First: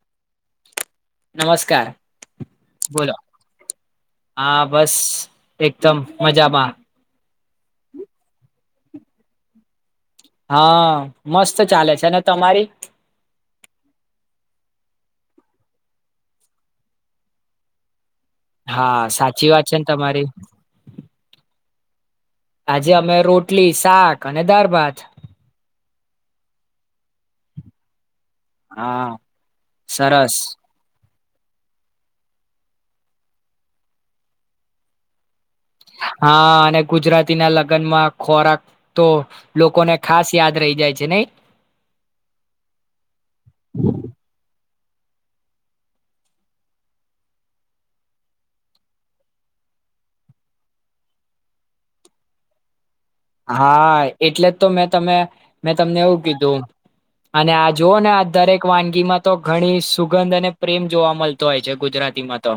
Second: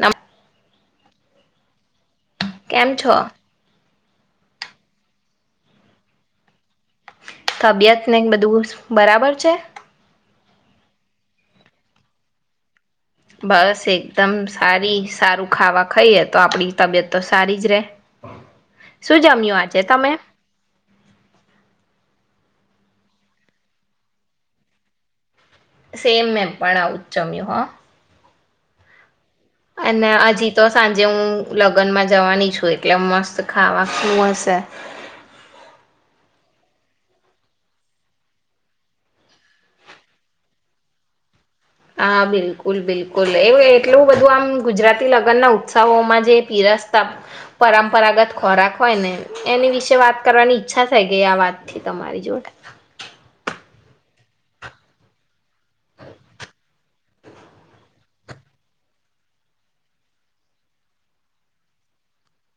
નામ નમસ્કાર કેમ બોલો છો હા બસ એકદમ મજામાં તબિયત ને બધું બરાબર છે હા મસ્ત ચાલે છે અને તમારી બસ એકદમ સારી સારું ખાવા ખાઈએ તો આપણી તબિયત તો સારી જ રે હા શું સાચી જમ્યું વાત છે આજે ને તમે તમારી આજે અમે રોટલી શાક અને દાર ભાત સેમ મેમ પણ આચમ્યું હ હા અને સરસ હજી તો સાંજ હ લગ્નમાં જવાની છું એટલે મસ્ત ખાવા શું હશે હા અને ગુજરાતી ના લગ્નમાં ખોરાક તો લોકોને ખાસ યાદ રહી જાય છે નને હા બિલકુલ બિલકુલ એવું એટલું બધું આમ ગુજરાતી લગ્નના ઉત્સવોમાં જે પીરસતા પરંપરાગત ખોરાક હોય ને એની વિશે વાત કરવાની ઈચ્છા થઈ ગઈ આ વાતથી તમારી જોડે હા એટલે જ તો મેં તમે મેં તમને એવું કીધું અને આ જોુવ ને આ દરેક વાનગીમાં તો ઘણી સુગંધ અને પ્રેમ જોવા મળતો હોય છે ગુજરાતીમાં તો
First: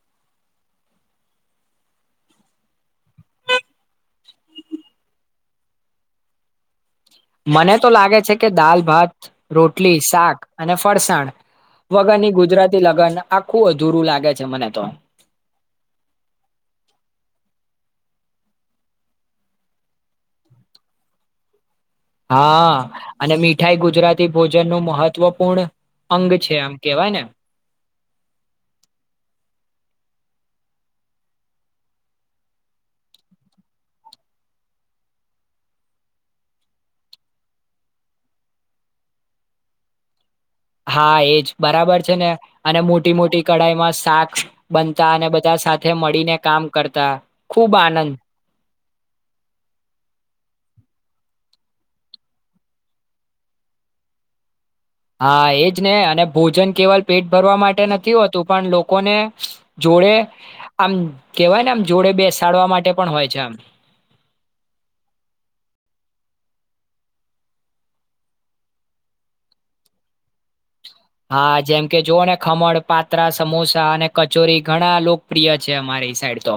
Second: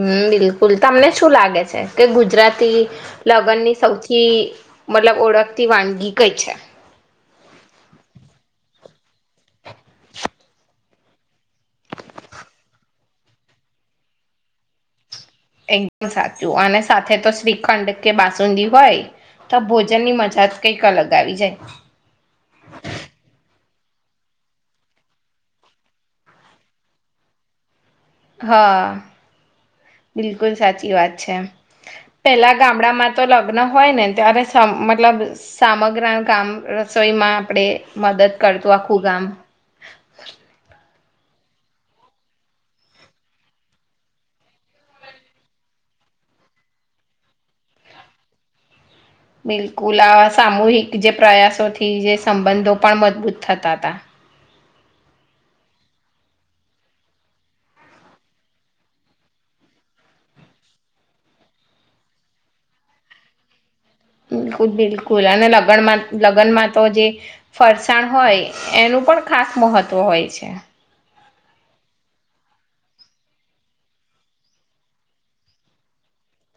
હમ બિલકુલ તમને શું લાગે છે કે ગુજરાતી લગ્નની સૌથી મતલબ ઓળખ વાનગી કઈ છે મને તો લાગે છે કે દાલ ભાત રોટલી શાક અને ફરસાણ વગરની ગુજરાતી લગ્ન આખું અધૂરું લાગે છે મને તો એકદમ સાચું અને સાથે તો શ્રીખંડ કે બાસુંદી હોય તો ભોજનની મજા કંઈક અલગ આવી જાય હા અને મીઠાઈ ગુજરાતી ભોજન નું મહત્વપૂર્ણ અંગ છે આમ કેવાય ને હા બિલકુલ સાચી વાત છે પેલા ગામડામાં તો લગ્ન હોય ને ત્યારે મતલબ સામગ્ર ગામ રસોઈમાં આપણેે મદદ કરતું આખું ગામ હા એજ બરાબર છે ને અને મોટી મોટી કઢાઈમાં શાક બનતા અને બધા સાથે મળીને કામ કરતા ખુબ આનંદ બિલકુલ આ સામૂહિક જે પ્રયાસોથી જે સંબંધો પણ મજબૂત થતા હતા હા એજ ને અને ભોજન કેવલ પેટ ભરવા માટે નથી હોતું પણ લોકોને જોડે આમ કેવાય ને આમ જોડે બેસાડવા માટે પણ હોય છે આમ બિલકુલ બિલકુલ અને લગનમાં લગ્નમાં તો જે ફરસાણ હોય એનું પણ ખાસ મહત્વ હોય છે હા જેમ કે જોવ ને ખમણ પાત્રા સમોસા અને કચોરી ઘણા લોકપ્રિય છે અમારી સાઈડ તો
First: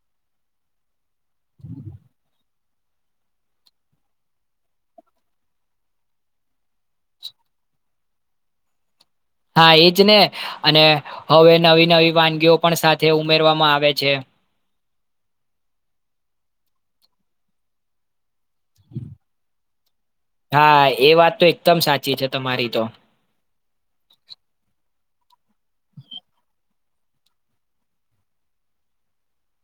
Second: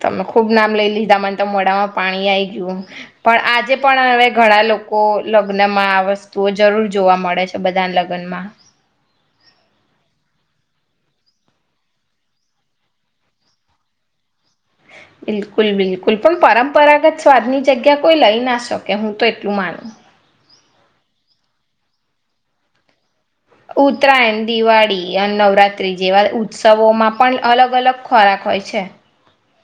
તમે ખુબ નામ લઈ લીધા મને તો મોડામાં પાણી આઈ ગયું પણ આજે પણ હવે ઘણા લોકો લગ્નમાં આ વસ્તુઓ જરૂર જોવા મળે છે બધા લગ્નમાં હા એજ ને અને હવે નવી નવી વાનગીઓ પણ સાથે ઉમેરવામાં આવે છે બિલકુલ બિલકુલ પણ પરંપરાગત સ્વાદની જગ્યા કોઈ લઈ ના શકે હું તો એટલું માનું હા એ વાત તો એકદમ સાચી છે તમારી તો યા નવરાત્રી જેવા ઉત્સવો માં પણ અલગ અલગ ખોરાક હોય છે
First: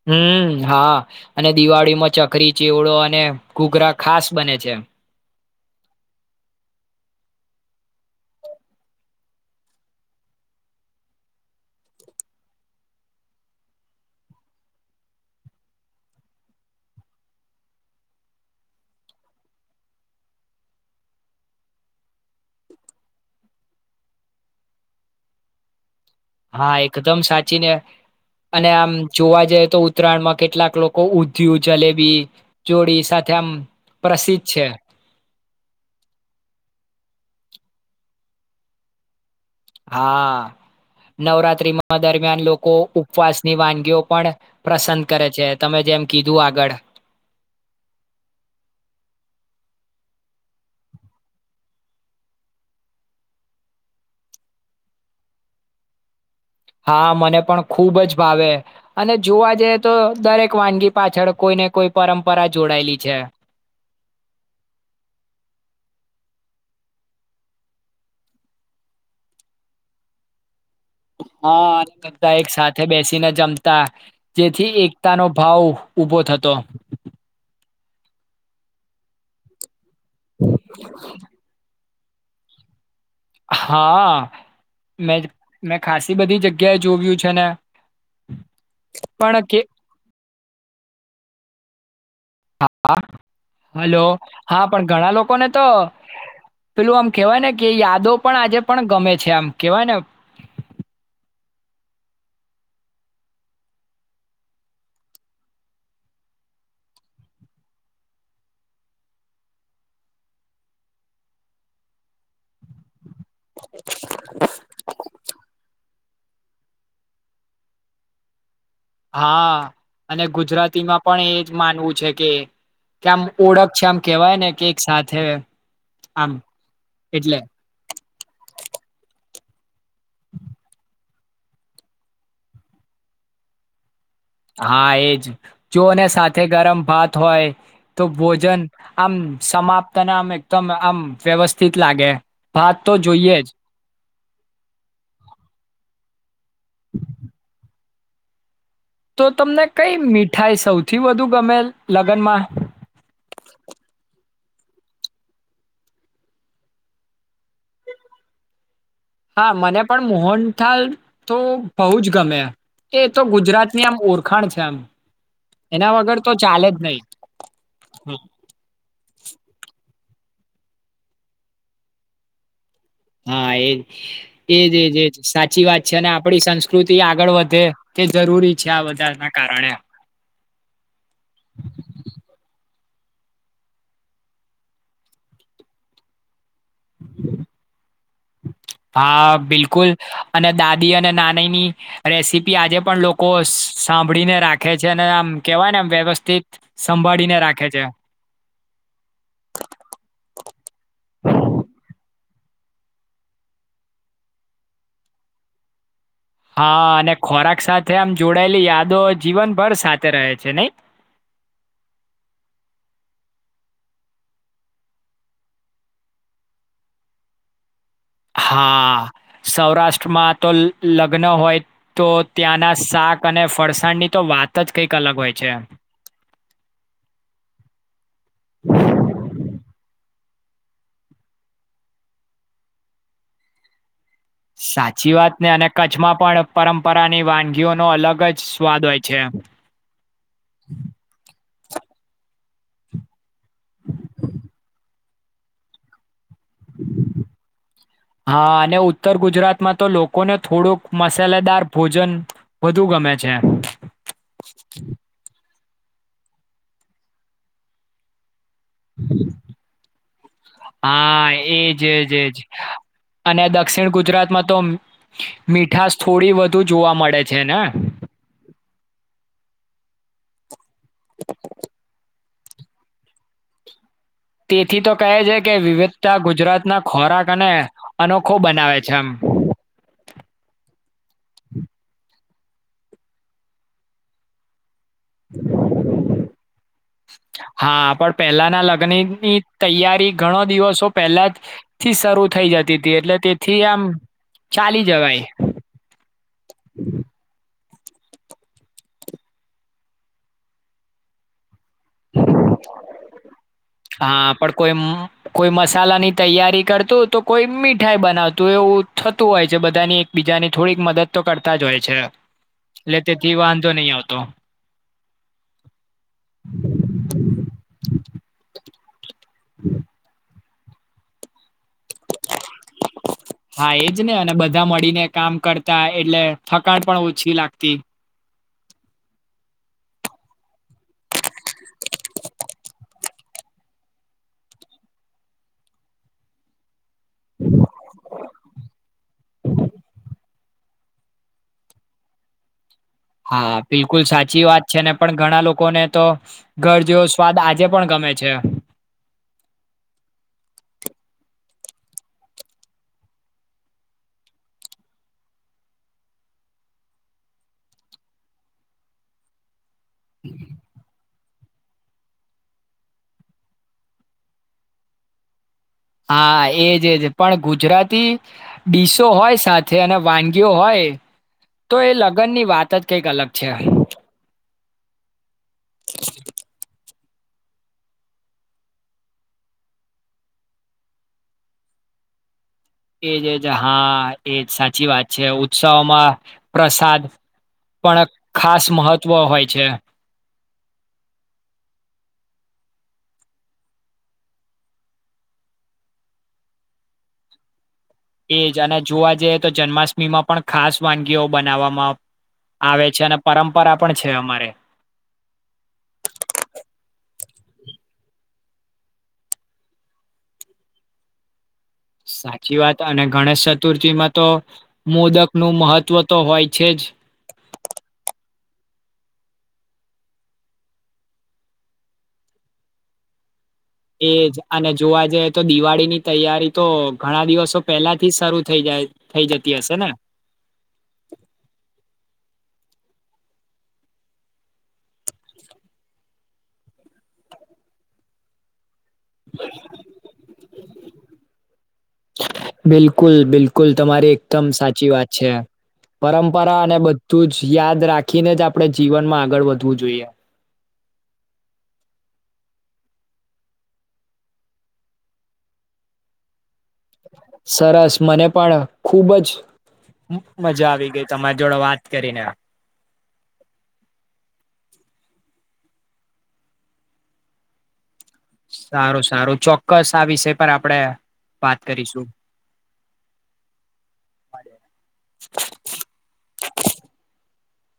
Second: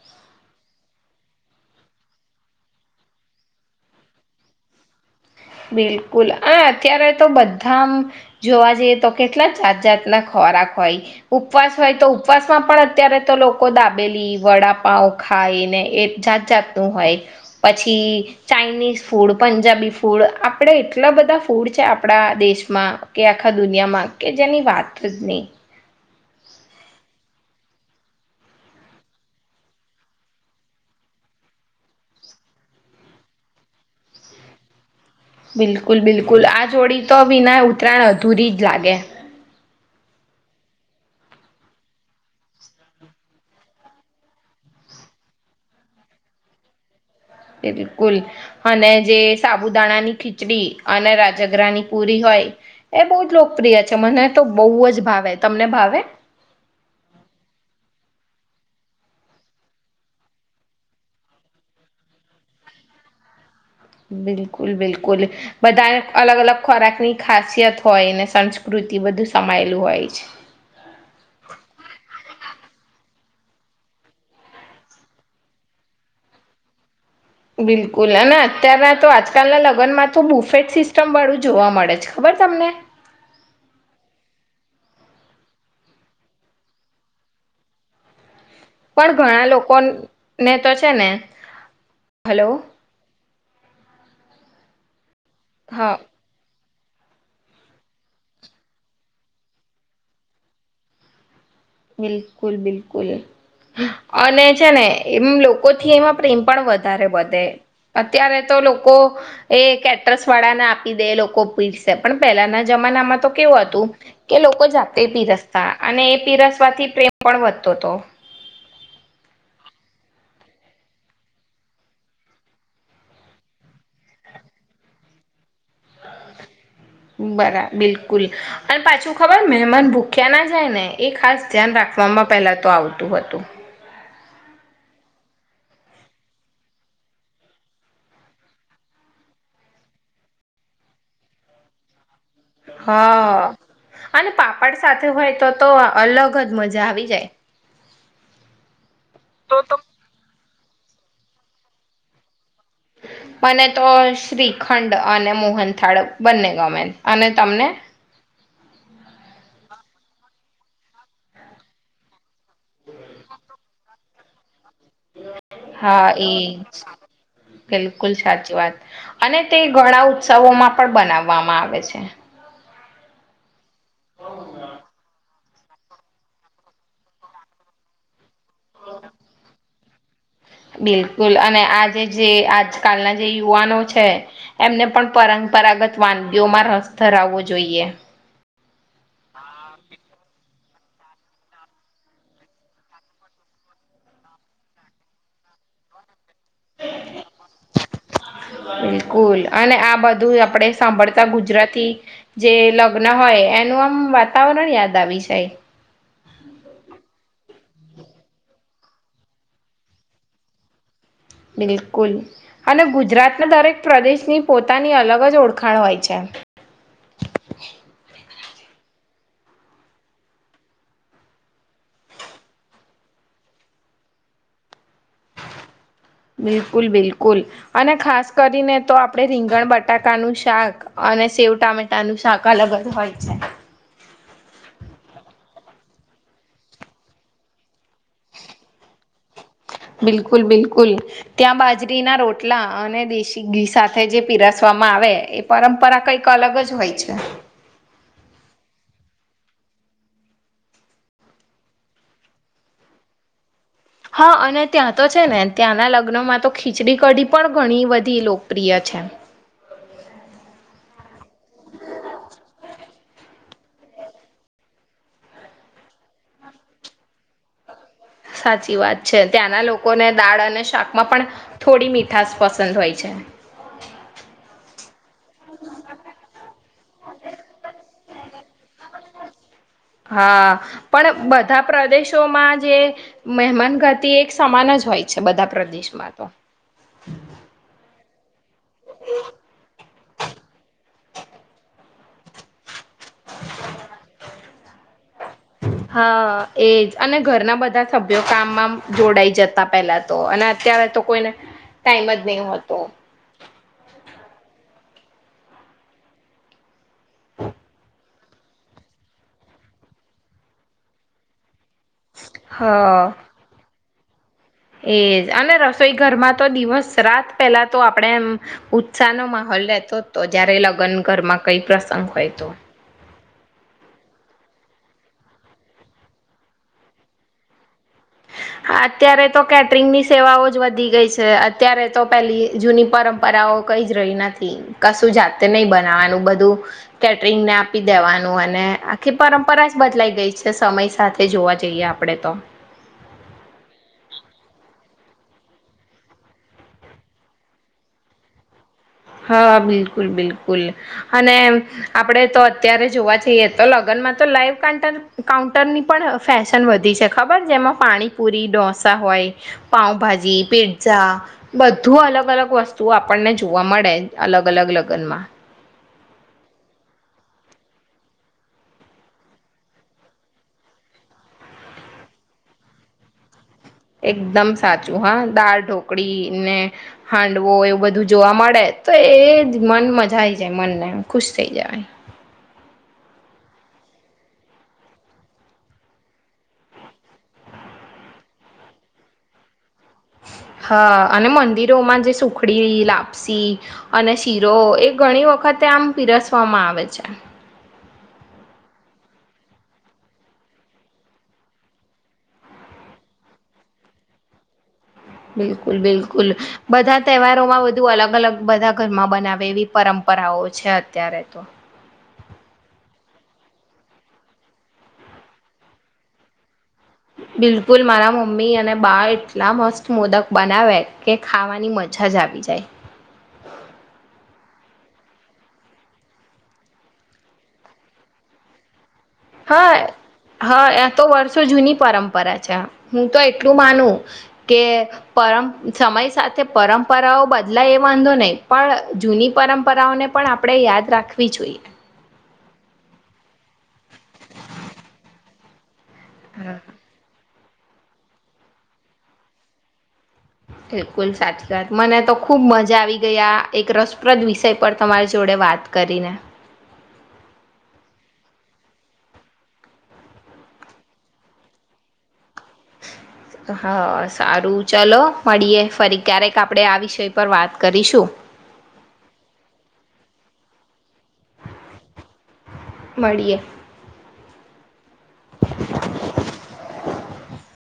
હમ હા અને દિવાળીમાં ચકરી ચીવડો અને ઘૂઘરા ખાસ બને છે બિલકુલ અને અત્યારે તો બધા જોવા જઈએ તો કેટલા જાત જાત ના ખોરાક હોય ઉપવાસ હોય તો ઉપવાસમાં પણ અત્યારે તો લોકો દાબેલી વડાપાઉ ખાય ને એ જાત જાતનું હોય પછી ચાાઈનીઝ ફૂડ પંજાબીૂડ ફૂડ આપણે એટલા બધા ફૂડ છે આપણા દેશમાં કે આખા દુનિયામાં કે જેની વાત જ નહીં હા એકદમ સાચીને અને આમ જોવા જઈએ તો ઉત્તરાયણમાં કેટલાક લોકો ઉધયુ જલેબી જોડી સાથે આમ પ્રસિદ્ધ છે બિલકુલ બિલકુલ આ જોડી તો વિના ઉતરાયણ અધૂરી જ લાગે હા નવરાત્રીમાં દરમિયાન લોકો ઉપવાસની વાનગીઓ પણ પ્રસંદ કરે છે તમે જેમ કીધું આગળ તે બિલકુલ અને જે સાબુદાણાની ખીચડી અને રાજઘ્રની પુરી હોય એ બહુ જ લોકપ્રિય છે મને તો બહુ જ ભાવે તમને ભાવે ભાવે હા મને પણ ખુબ જ ભાવે અને જોવા જઈએ તો દરેક વાનગી પાછળ કોઈને કોઈ પરંપરા જોડાયેલી છે બિલકુલ બિલકુલ બધાને અલગ અલગ ખોરાકની ખાસિયત હોય ને સંસ્કૃતિ બધું સમાયેલું હોય છે હા અને બધા એક સાથે બેસીને જમતા જેથી એકતાનો ભાવ ઉભો થતો બિલકુલ અને અત્યારના તો આજકાલના લગ્નમાં તો બુફેટ સિસ્ટમ વાળું જોવા મળે છે ખબર તમને હા આ મેજ મે મેં ખાસસી બધી જગ્યાએ જોયું છે ને પણ ઘણા લોકોન ને તો છે ને હલો અ આ હલો હા પણ ઘણા લોક કોને તો હા પેલું આમ કેહેવાય ને કે યાદો પણ આજે પણ ગમે છે આમ કેવાય ને બિલકુલ બિલકુલ અને છે ને એમ લોકોથી એમાં પ્રેમ પણ વધારે વધે અત્યારે તો લોકો એ કેટ્રસ વાળાને આપી દે લોકો પીરશે પણ પેલાના જમાનામાં તો કેવું હતું કે લોકો જાતે પીરસતા અને તિરસ માથી પ્રેમ પણ વધતો હતો હા અને ગુજરાતીમાં પણ એજ માનવું છે કે કે આમ ઓળખ છે આમ કેવાય ને કેકસાથે બરા બિલકુલ અને પાછું ખબર મહેમાન ભૂખ્યા ના જાય ને એ ખાસ ધ્યાન રાખવામાં પહેલાં તો આવતું હતું હા એજ જોને સાથે ગરમ ભાત હોય તો ભોજન આમ સમાપ્ત ના આમ એકદમ આમ વ્યવસ્થિત લાગે ભાત તો જોઈએ જ હા અને પાપડ સાથે હોય તો તો અલગ જ મજા આવી જાય તો તમને કઈ મીઠાઈ સૌથી વધુ ગમે લગનમાં મને તો શ્રીખંડ અને મોહન થાળ બંને ગમે અને તમને હા મને પણ મોહનથાલ તો બહુજ ગમે એ તો ગુજરાતની આમ ઓરખાણ છે આમ [inaudible] એના વગર તો ચાલે જ નહી ઉત્સવોમાં પણ બનાવવામાં આવે છે. હા એજ એજ એજજ સાચી વાત છે અને આપડી સંસ્કૃતિ આગળ વધે કે જરૂરી છે આ બધા ના કારણે કલના જે યુવાનો છે એમને પણ પરંપરાગત વાનગીઓમાં રસ ધરાવવો જોઈએ. હા બિલકુલ અને દાદી અને નાનીની રેસીપી આજે પણ લોકો સાંભળીને રાખે છે અને આમ કહેવાય ને આમ વ્યવસ્થિત સંભાળીને રાખે છે બિલકુલ અને આ બધું આપણે સાંભળતા ગુજરાતી જે લગ્ન હોય એનું આમ વાતાવરણ યાદ આવી જાય હા અને ખોરાક સાથે આમ જોડાયેલી યાદો જીવનભર સાથે રહે છે નહી બિલકુલ અને ગુજરાતના દરેક પ્રદેશની પોતાની અલગ જ ઓળખાણ હોય છે. હા સૌરાષ્ટ્રમાં તો લગ્ન હોય તો ત્યાંના શાક અને ફરસાણની તો વાત જ કંઈક અલગ હોય છે. બિલકુલ બિલકુલ અને ખાસ કરીને તો આપડે રીંગણ બટ બટાકાનું શાક અને સેવ ટામેટાનું શાક અલગ જ હોય છે. સાચી વાતને અને કચ્છમાં પણ પરંપરાની વાનગીઓનોો અલગ જ સ્વાદ હોય છે બિલકુલ બિલકુલ ત્યાં બાજરીના રોટલા અને દીશ ઘી સાથે જે પીરસવામાં આવે એ પરંપરા કઈક અલગ જ હોય છે. હા અને ઉત્તર ગુજરાતમાં તો લોકોને થોડુંક મસાલેદાર ભોજન વધુ ગમે છે. હા અને ત્યાં તો છે ને ત્યાંના લગ્નમાં તો ખીચડી કઢી પણ ઘણી બધી લો પ્રિય છે. હા એજજજ અને દ દક્ષિણ ગુજરાતમાં તો મીઠશ થોડી વધુ જોવા મળે છે ને સાચી વાત છે ત્યાંના લોકોને દાળ અને શાક માં પણ થોડી મીઠાશ પસંદ હોય છે. એથી ત કહે છે કે વિવિધતા ગુજરાતના ખોરાક અને અનોખો બનાવે છે એમ શો માં જે મેહમાન ગતિ એક સમાન જ હોય છે બધા પ્રદેશમાં તો હા પણ પહેલાના લગ્નની તૈયારી ઘણો દિવસો પહેલાથી શરૂ થઈ જતી હતી એટલે તેથી આમ ચાલી જવા એ. હા એજ અને ઘરના બધા સભ્યો કામમાં જોડાઈ જતા પેલા તો અને અત્યારે તો કોઈને ટાઈમ જ નહી હોતો. હા, પણ કોઈ કોઈ મસાલાની તૈયારી કર તો કોઈ મીઠાઈ બનાવ તો એવું થતું હોય છે બધાની એક બીજાની થોડીક મદદ તો કરતા જ હોય છે. હ એટલે તેથી વાંધો નહી આવતો. તો. એજ અને રસોઈ ઘરમાં તો દિવસ રાત પેલા તો આપણે એમ સાનો માહોલ રહેતો હતો. જય્યારે લગ્ન ઘરમાં કઈ પ્રસંગ હોય તો. હા એજ ને અને બધા મળીને કામ કરતા એટલે થકાણ પણ ઓછી લાગતી. હા અત્યારે તો કેટરિંગની સેવાઓ જ વધી ગઈ છે અત્યારે તો પેલી જૂની પરંપરાઓ કઈ જ રહી નથી કશું જાતે નહ બનાવાનું બધું કેટરિંગને આપી દેવાનું અને આખી પરંપરા જ બદલાઈ ગઈ છે. સમય સાથે જોવા જઈએ આપણે તો. હા બિલકુલ સાચી વાત છે ને પણ ઘણા લોકોને તો ઘર જેવો સ્વાદ આજે પણ ગમે છે. હા બિલકુલ બિલકુલ. અને આપડે તો અત્યારે જોવા જઈએ તો લગ્નમાં તો લાઈવ કા કાઉન્ટરની પણ ફેશન વધી છે, ખબર જેમાં પાણીપુરી ઢોસા હોય. પાઉભાજી પિર્ઝા બધું અલગ અલગ વસ્તુ આપણને જોવા મળે. અલગ અલગ લગનમાં. હા એજજ પણ ગુજરાતી ડીસો હોય સાથે અને વાનગીઓ હોય તો એ લગ્ન ની વાત જ કંઈક અલગ છે. એકદમ સાચું. હાલ દાળ ઢોકળી ને હાંડવો એવું બધું જોવા મળે તો એજ મન મજા આ આવી જાય મનને ખુશ થઈ જાય. એજ એજ હા એજ સાચી વાત છે ઉત્સવમાં પ્રસાદ પણ ખાસ મહત્વ હોય છે. હા અને મંદિરોમાં જે સુખડી લાપસી અને શીરો એ ઘણી વખતે આમ પીરસવામાં આવે છે. એજ અને જોવા જઈએ તો જન્માષ્ટમીમાં પણ ખાસ વાનગીઓ બનાવવામાં આવે છે અને પરંપરા પણ છે અમારે. બિલકુલ બિલકુલ બધા તહેવારોમાં બુ અલગ અલગ બધા ઘરમાં બનાવે એવી પરંપરાઓ છે અત્યારે તો. સાચી વાત અને ગણેશ ચતુર્થીમાં તો મોદક નું મહત્વ તો હોય. છે જ બિલકુલ મારા મમ્મી અને બાળ એટલા મસ્ત મોદક બનાવે કે ખાવાની મજા જ આવી જાય. એજ અને જોવા જઈએ તો દિવાળી ની તૈયારી તો ઘણા દિવસો પહેલા થી જ શરૂ થઈ જાય. થઈ જતી હા હશે ને હા આ તો વર્ષો જૂની પરંપરા છે. હું તો એટલું માનું કે પરમ સમય સાથે પરંપરાઓ બદલાય એ વાંધો નહીં પણ જૂની પરંપરાઓને પણ આપણે યાદ રાખવી જોઈએ. બિલકુલ બિલકુલ તમારી એકદમ સાચી વાત છે. હા પરંપરા અને બધું જ યાદ રાખીને જ આપળે જીવનમાં આગળ વધવું જોઈએ. બિલકુલ સાચી વાત. મને તો ખુબ મજા આવી ગઈ, આ એક રસપ્રદ વિષય પર તમારી જોડે વાત કરીને. સરસ મને પણ ખુબ જ મ મજા આવી ગઈ તમારી જોડે વાત કરીને. હા, સારું ચલો મળીએ ફરી ક્યારેક આપળે આ વિષય પર વાત કરીશું. સારું, સારું, ચોક્કસ આ વિષય પર આપડે વાત કરીશું. મળીએ [inaudible] [inaudible]